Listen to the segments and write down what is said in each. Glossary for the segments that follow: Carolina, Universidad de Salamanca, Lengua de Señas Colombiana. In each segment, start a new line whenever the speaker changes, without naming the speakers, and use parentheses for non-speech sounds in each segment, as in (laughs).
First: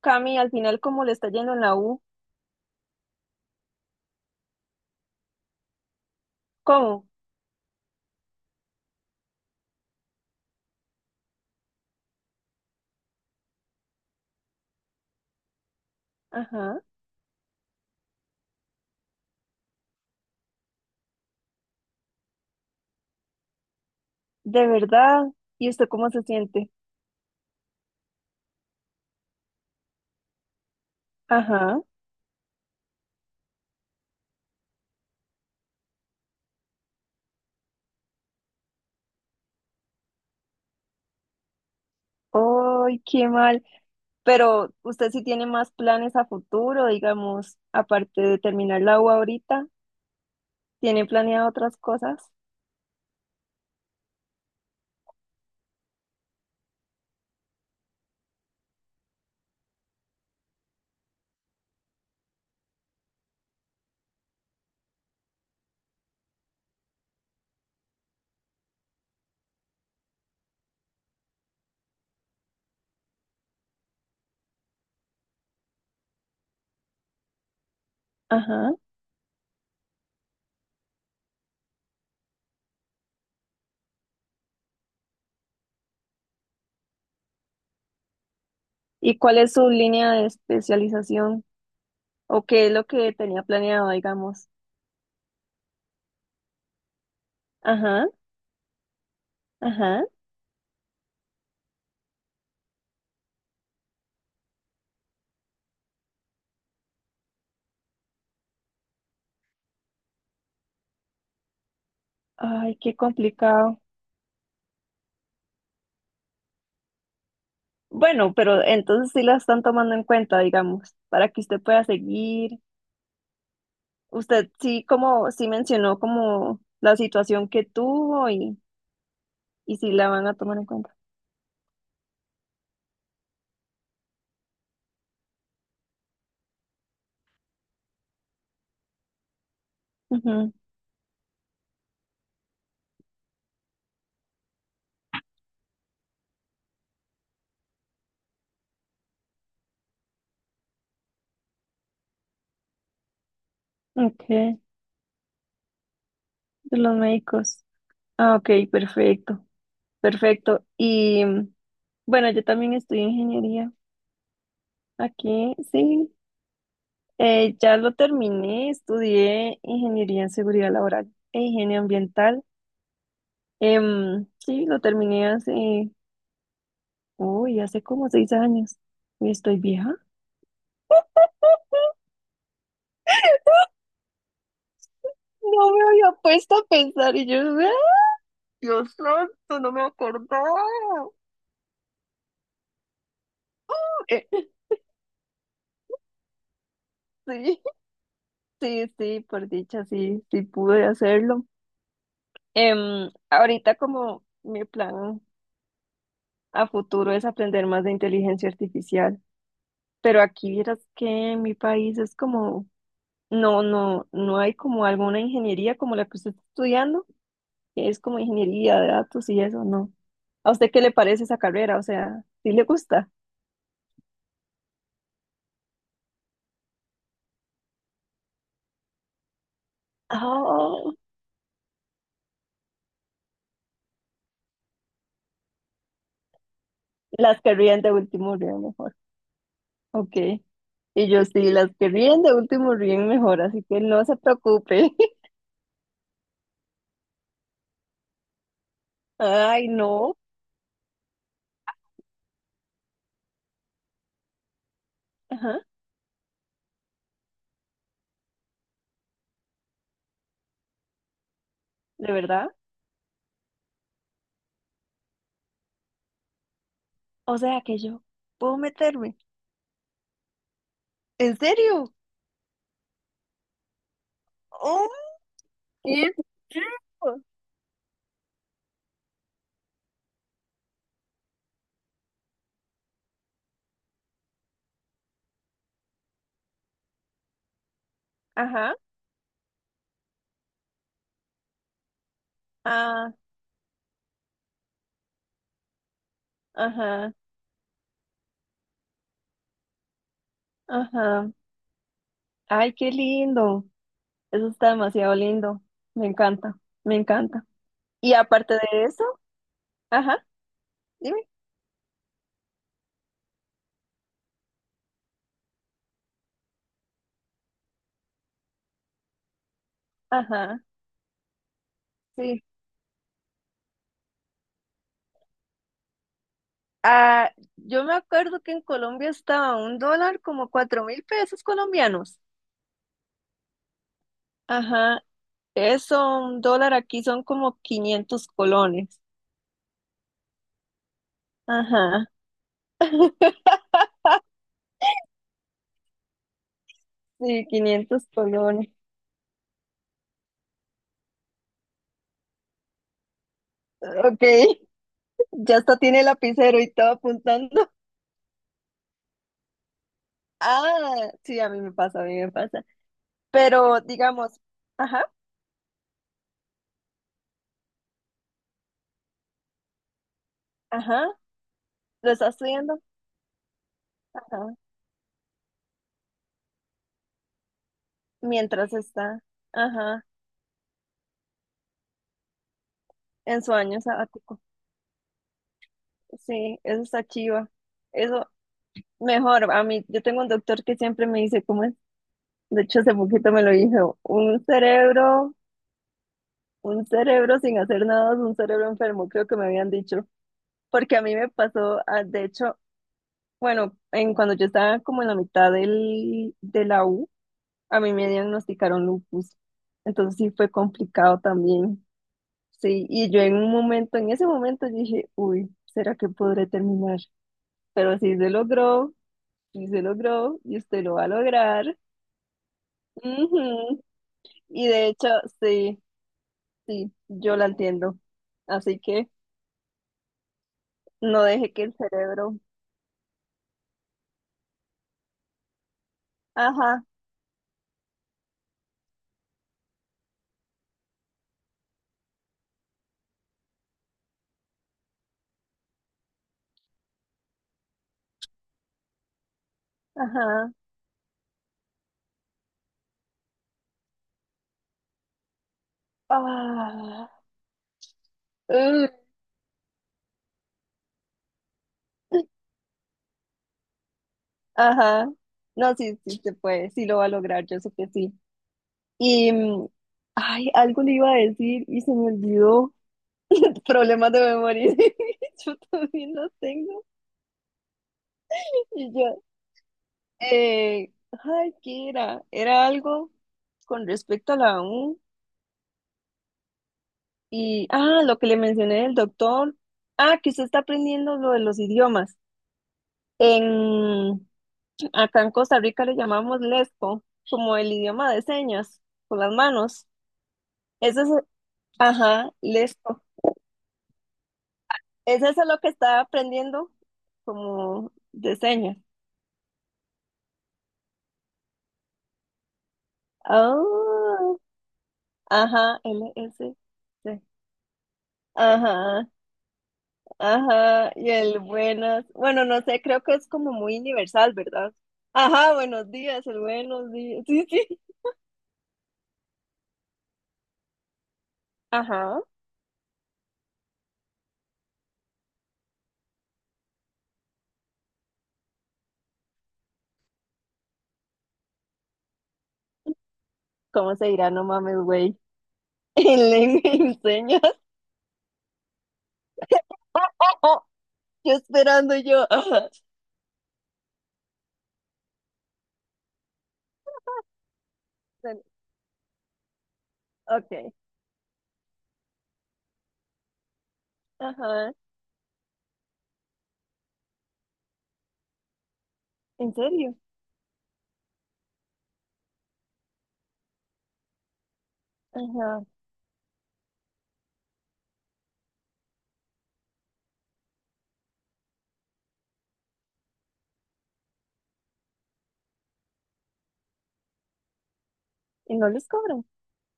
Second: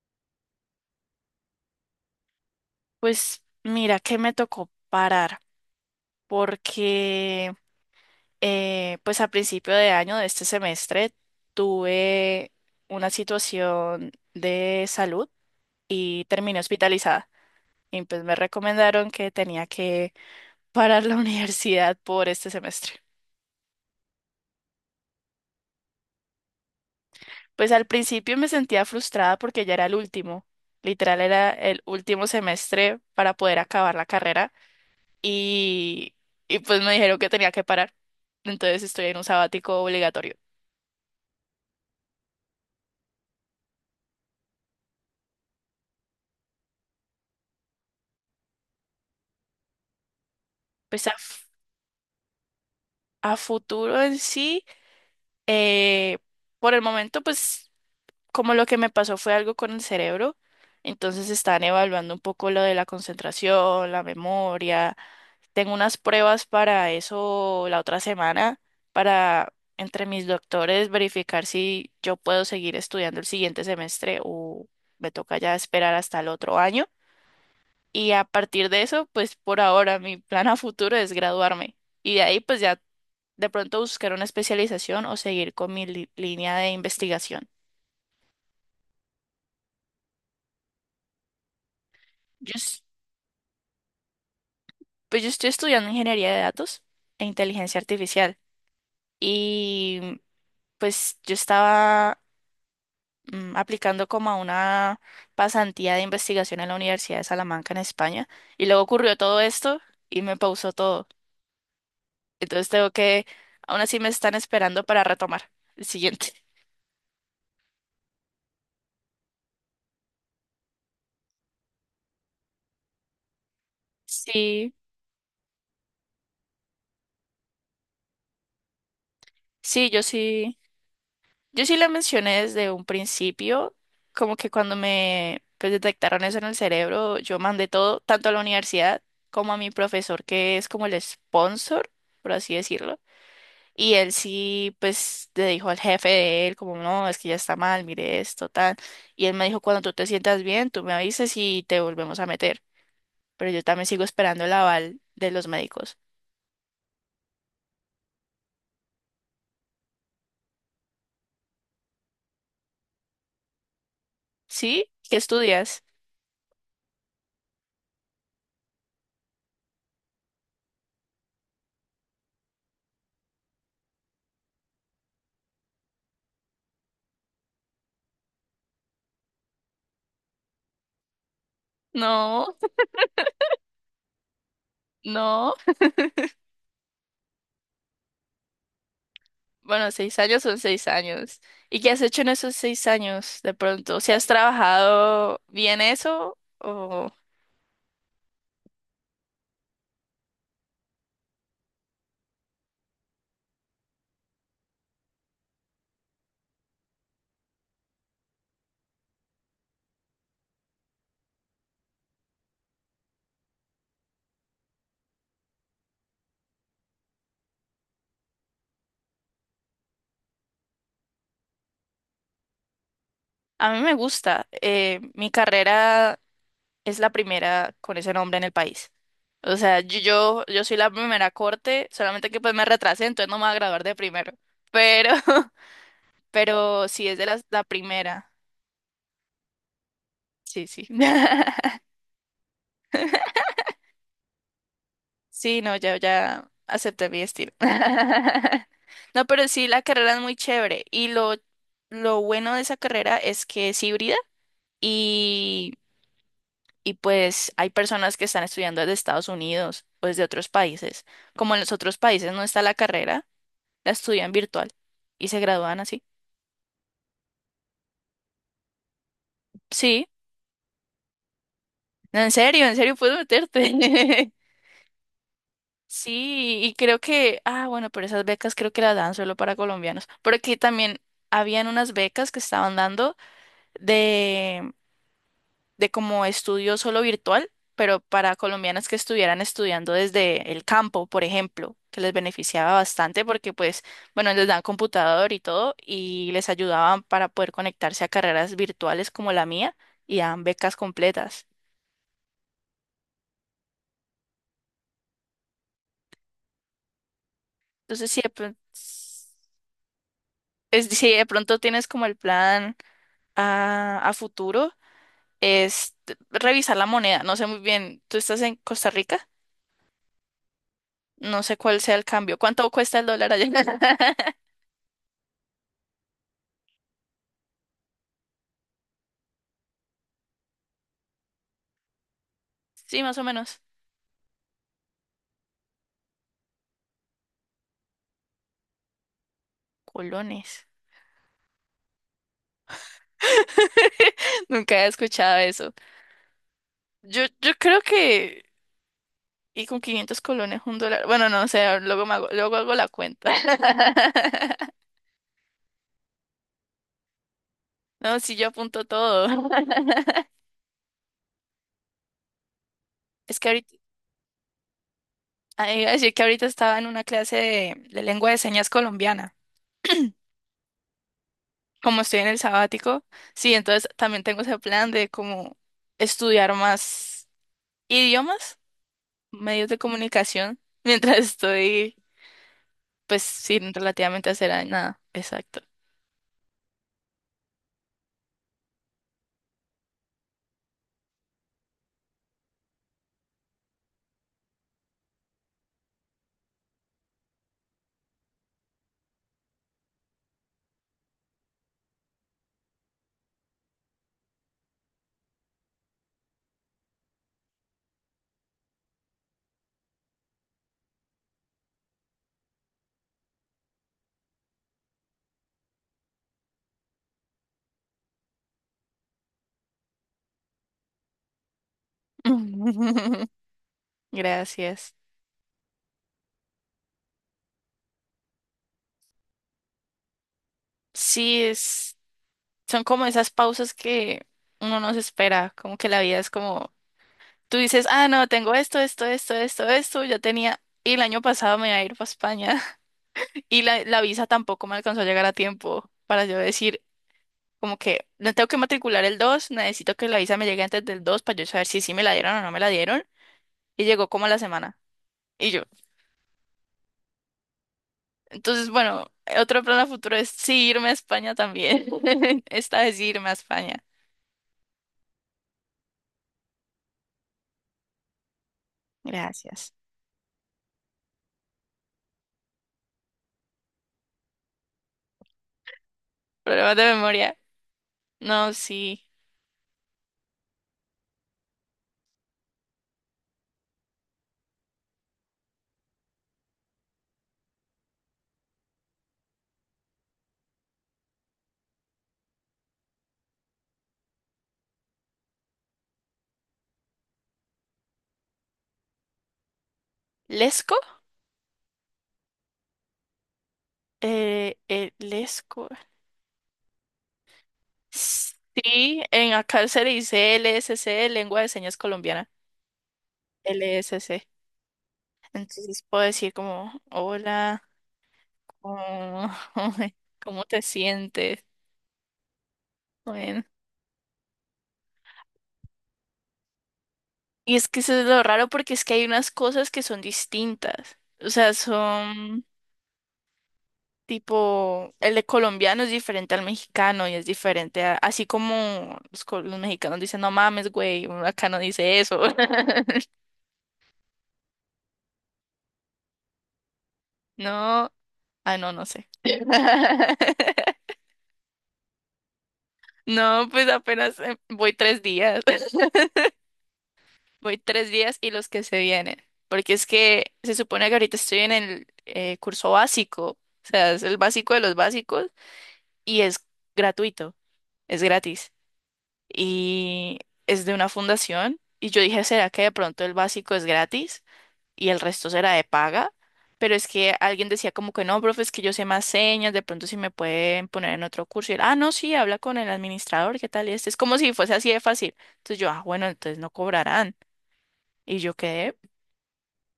Cami, al final, ¿cómo le está yendo en la U?
Pues mira que me tocó parar
¿Cómo?
porque pues a principio de año de este semestre tuve una situación de salud y terminé
Ajá.
hospitalizada y pues me recomendaron que tenía que parar la (laughs) universidad por este semestre.
¿De verdad? ¿Y usted cómo se siente?
Pues al principio me sentía frustrada porque ya era el último, literal era
Ajá.
el último semestre para poder acabar la carrera y, y pues me dijeron que tenía que parar. Entonces estoy en un sabático obligatorio.
¡Ay, qué mal! Pero usted sí tiene más planes a futuro, digamos, aparte de terminar la U ahorita,
Pues
¿tiene planeado otras cosas?
a futuro en sí, eh, por el momento, pues como lo que me pasó fue algo con el cerebro, entonces están evaluando un poco lo de la concentración, la memoria. Tengo unas pruebas para eso la otra semana, para entre mis doctores verificar si yo puedo seguir estudiando el siguiente semestre o me toca ya esperar hasta el otro año. Y a partir
Ajá.
de eso, pues por ahora mi plan a futuro es graduarme. Y de ahí, pues ya de pronto buscar una especialización o seguir con mi línea de investigación.
¿Y cuál es su línea de especialización? ¿O
Yo,
qué es
es-
lo que tenía planeado, digamos?
pues yo estoy estudiando ingeniería de datos e inteligencia
Ajá,
artificial. Y
ajá.
pues yo estaba aplicando como a una pasantía de investigación en la Universidad de Salamanca en España. Y luego ocurrió todo esto y me pausó todo. Entonces
Ay,
tengo
qué
que, aún
complicado.
así me están esperando para retomar el siguiente.
Bueno, pero entonces sí la están tomando en cuenta, digamos, para que usted pueda seguir. Usted
Sí.
sí como sí mencionó como la situación que tuvo y
Sí,
sí
yo
la van a
sí,
tomar en cuenta.
yo sí la mencioné desde un principio, como que cuando me pues, detectaron eso en el cerebro, yo mandé todo, tanto a la universidad como a mi profesor,
Ujú,
que es como el sponsor, por así decirlo, y él sí, pues le dijo al jefe de él, como, no, es que ya está mal, mire esto, tal, y él me dijo, cuando tú te sientas bien, tú me avisas y te volvemos a meter, pero yo también sigo
ok,
esperando el
de
aval de los médicos.
los médicos. Ah, ok, perfecto, perfecto. Y bueno, yo también estudié ingeniería
¿Sí? ¿Qué
aquí,
estudias?
sí. Ya lo terminé, estudié ingeniería en seguridad laboral e higiene ambiental. Sí, lo terminé hace, uy, hace como seis años. Uy, estoy vieja.
No, (laughs) no.
No me había puesto a pensar y yo, (laughs) Dios santo, no me
Bueno, seis años son
acordaba.
seis años. ¿Y qué has hecho en esos seis años de pronto? ¿Si has
Eh,
trabajado bien eso? O...
sí, sí, sí, por dicha, sí, sí pude hacerlo. Ahorita como mi plan a futuro es aprender más de inteligencia artificial, pero aquí vieras que en mi país es como, no, no, no hay como alguna ingeniería como la que usted está estudiando, que es como ingeniería de datos y eso, no. ¿A usted qué le parece esa carrera? O sea, ¿sí le gusta?
A mí me gusta. Mi carrera es la primera con ese nombre en el país. O sea, yo soy la
Oh,
primera corte, solamente que pues me retrasé, entonces no me voy a graduar de primero. Pero, (laughs) pero sí es de
las que
la
ríen de
primera.
último ríen. Ok.
Sí, sí.
Y yo sí, las
(laughs)
que ríen de último ríen mejor, así que no se preocupe. (laughs)
Sí, no, ya acepté mi estilo. (laughs) No, pero sí,
Ay,
la carrera
no.
es muy chévere. Y lo bueno de esa carrera es que es híbrida
Ajá,
y, y pues hay personas que están estudiando desde Estados Unidos o desde otros países. Como en los otros
¿de
países no
verdad?
está la carrera, la estudian virtual y se gradúan así.
O sea que yo puedo meterme.
Sí,
¿En serio?
no, en serio puedes meterte. (laughs)
¡Oh! ¡Qué
Sí, y creo
rico!
que, ah, bueno, pero esas becas creo que las dan solo para colombianos. Porque también habían unas becas que estaban dando de, de como estudio solo virtual, pero para
Ajá,
colombianas que estuvieran estudiando desde el campo, por ejemplo, que les beneficiaba
ah,
bastante porque pues, bueno, les dan computador y todo y les ayudaban
ajá,
para poder conectarse a carreras virtuales como la mía y dan becas
ajá.
completas.
Ay, qué lindo. Eso está demasiado lindo. Me encanta, me encanta.
Entonces,
Y
sí,
aparte de eso, ajá,
si
dime.
de pronto tienes como el plan a futuro, es revisar la moneda. No sé muy bien, ¿tú estás en Costa Rica?
Ajá,
No sé cuál sea el cambio.
sí.
¿Cuánto cuesta el dólar allá? (laughs)
Ah, yo me acuerdo que en Colombia estaba un dólar como cuatro mil pesos colombianos.
Sí, más o menos.
Ajá, eso, un dólar aquí son como 500 colones.
Colones.
Ajá, (laughs)
(laughs) Nunca he escuchado eso. Yo,
sí,
yo creo
500
que...
colones.
Y con 500 colones un dólar. Bueno, no, o sea, luego, luego hago la cuenta.
Ok,
(laughs)
ya hasta tiene lapicero y todo apuntando.
No, sí, yo apunto todo. (laughs)
Ah, sí, a mí me pasa, a mí me pasa.
Es que ahorita...
Pero digamos, ajá,
ah, iba a decir que ahorita estaba en una clase de lengua de señas colombiana. (clears throat)
ajá,
Como
lo
estoy
está
en el
estudiando,
sabático, sí, entonces también tengo
ajá,
ese plan de como estudiar más idiomas
mientras está,
medios de
ajá,
comunicación (laughs) mientras estoy, pues
en su
sin
año
relativamente
sabático.
hacer nada. Exacto.
Sí, eso está chiva. Eso, mejor, a mí, yo tengo un doctor que siempre me dice, ¿cómo es? De hecho, hace poquito me lo dijo, un cerebro sin hacer nada, es un cerebro enfermo, creo que me habían dicho, porque a mí me pasó, ah, de hecho, bueno, en cuando yo estaba como en la mitad del, de la U, a mí me diagnosticaron lupus, entonces sí fue complicado también, sí, y yo en un momento, en ese momento yo dije, uy, ¿será que podré terminar? Pero sí se logró, y usted lo va a lograr.
(laughs)
Y de
Gracias.
hecho, sí, sí, yo la entiendo. Así que no
Sí,
deje que el cerebro.
son como esas pausas que uno no se espera, como que la vida es como,
Ajá,
tú dices, ah, no, tengo esto, esto, esto, esto, esto, ya tenía, y el año pasado me iba a ir para España (laughs) y la visa tampoco me alcanzó a llegar a tiempo para yo decir, como que no tengo que matricular el 2 necesito que la visa me
ajá.
llegue antes del dos para yo saber si sí me la dieron o no me la dieron, y llegó como a la semana. Y yo,
Ah,
entonces,
uh,
bueno, otro plan a futuro es sí irme a España también. (laughs) Esta vez sí irme a España.
ajá. No, sí, sí se puede, sí lo va a lograr, yo sé que sí. Y,
Gracias.
ay, algo le iba a decir y se me olvidó. (laughs) Problemas de memoria. (laughs) Yo también los
Problemas
tengo.
de memoria. No,
Y
sí.
yo, eh, ay, ¿qué era? Era algo con respecto a la U. Y, ah, lo que le mencioné del doctor. Ah, que usted está aprendiendo lo de los idiomas. En, acá en Costa Rica le llamamos lesco, como el idioma de señas, con las manos.
¿Lesco?
Eso es, ajá, lesco. ¿Es eso lo
Lesco.
que está aprendiendo? Como de señas.
Sí, en acá se le dice LSC, Lengua de Señas Colombiana.
Ah,
LSC.
ajá,
Entonces puedo
l
decir
s
como,
LS.
hola,
Ajá,
¿cómo, (laughs) cómo te
ajá. Y el
sientes?
buenas. Bueno, no sé, creo que es
Bueno.
como muy universal, ¿verdad? Ajá, buenos días, el buenos días. Sí,
Y es que
sí.
eso es lo raro porque es que hay unas cosas que son distintas. O sea,
Ajá,
son... Tipo, el de colombiano es diferente al mexicano y es diferente así como los mexicanos dicen, no mames, güey, uno acá no dice eso. (laughs)
¿cómo se dirá? No mames, güey. (laughs) En lengua y señas.
No, ah, no, no sé.
(laughs)
(laughs)
Yo esperando yo. Ajá.
No, pues apenas voy tres días. (laughs) Voy tres días y
Bueno,
los que se vienen. Porque es que
ok,
se supone que ahorita estoy en el curso básico. O sea, es el básico de
ajá,
los básicos y es gratuito, es gratis.
¿en serio?
Y es de una fundación. Y yo dije, ¿será que de pronto el básico es gratis y el resto será
Ajá,
de paga? Pero es que alguien decía como que no, profe, es que yo sé más señas, de pronto si me pueden poner en otro curso. Y él, ah, no, sí, habla con el administrador, ¿qué tal? Y este es como si fuese así de fácil. Entonces yo, ah, bueno, entonces no cobrarán. Y yo
y no
quedé,
les cobran.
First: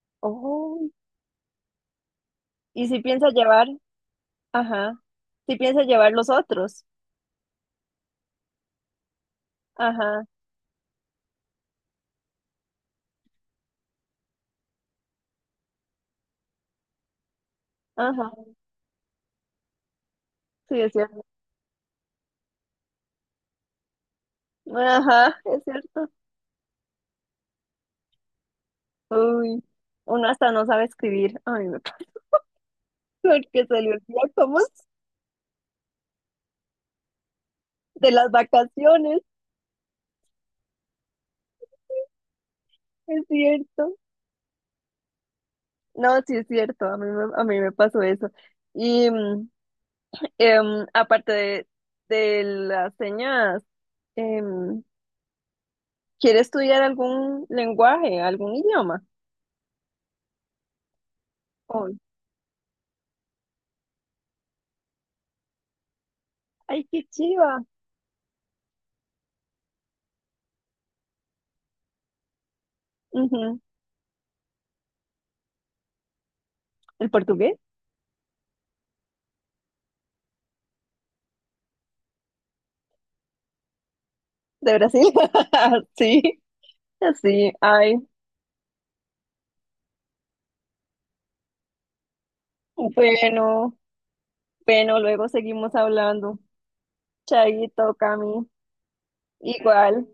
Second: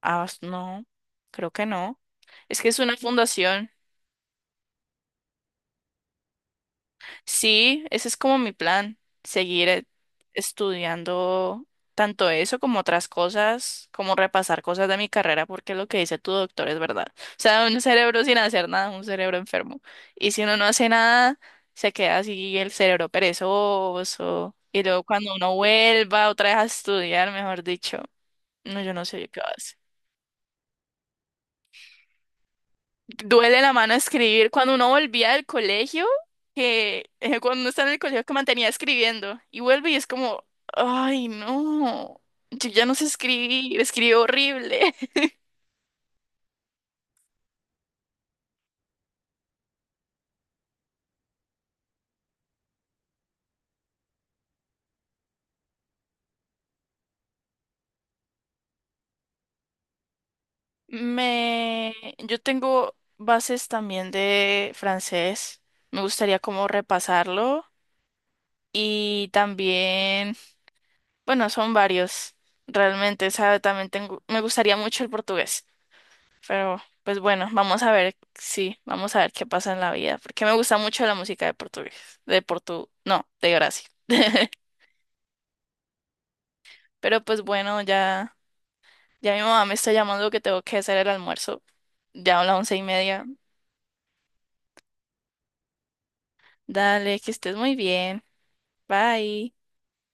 ah, no,
Oh,
creo que no. Es que es
y
una
si piensa llevar,
fundación.
ajá, si piensa llevar los otros.
Sí, ese es como mi plan, seguir
Ajá,
estudiando tanto eso como otras cosas, como repasar cosas de mi carrera, porque lo que dice tu doctor es verdad. O sea, un cerebro sin
ajá,
hacer nada, un cerebro enfermo. Y si uno no
sí,
hace
es cierto.
nada, se queda así el cerebro perezoso. Y luego cuando
Ajá,
uno
es cierto.
vuelva otra vez a estudiar, mejor dicho, no, yo no sé qué va a
Uy,
hacer.
uno hasta no sabe escribir. Ay, no, (laughs)
Duele
porque
la
se le
mano
olvida
escribir.
cómo es
Cuando uno volvía del colegio, que cuando uno está en el
de
colegio que
las
mantenía
vacaciones,
escribiendo y vuelve y es como, ay, no, yo ya no sé
es
escribir,
cierto.
escribo horrible. (laughs)
No, sí es cierto, a mí me pasó eso. Y aparte de las señas, em, ¿quiere estudiar algún lenguaje, algún idioma? Oh,
Me, yo tengo bases también de francés. Me gustaría como
ay, qué chiva.
repasarlo y también, bueno, son varios. Realmente, o sea,
Ujú.
también tengo, me gustaría mucho el portugués. Pero
¿El
pues bueno,
portugués
vamos a ver, sí, vamos a ver qué pasa en la vida, porque me gusta mucho la música de portugués, no, de Brasil. (laughs)
de Brasil? (laughs) Sí,
Pero pues
sí,
bueno,
ay,
ya, mi mamá me está llamando que tengo que hacer el almuerzo, ya a las 11:30.
bueno, bueno, luego seguimos hablando.
Dale, que estés muy
Chaito,
bien,
Cami,
bye.
igual.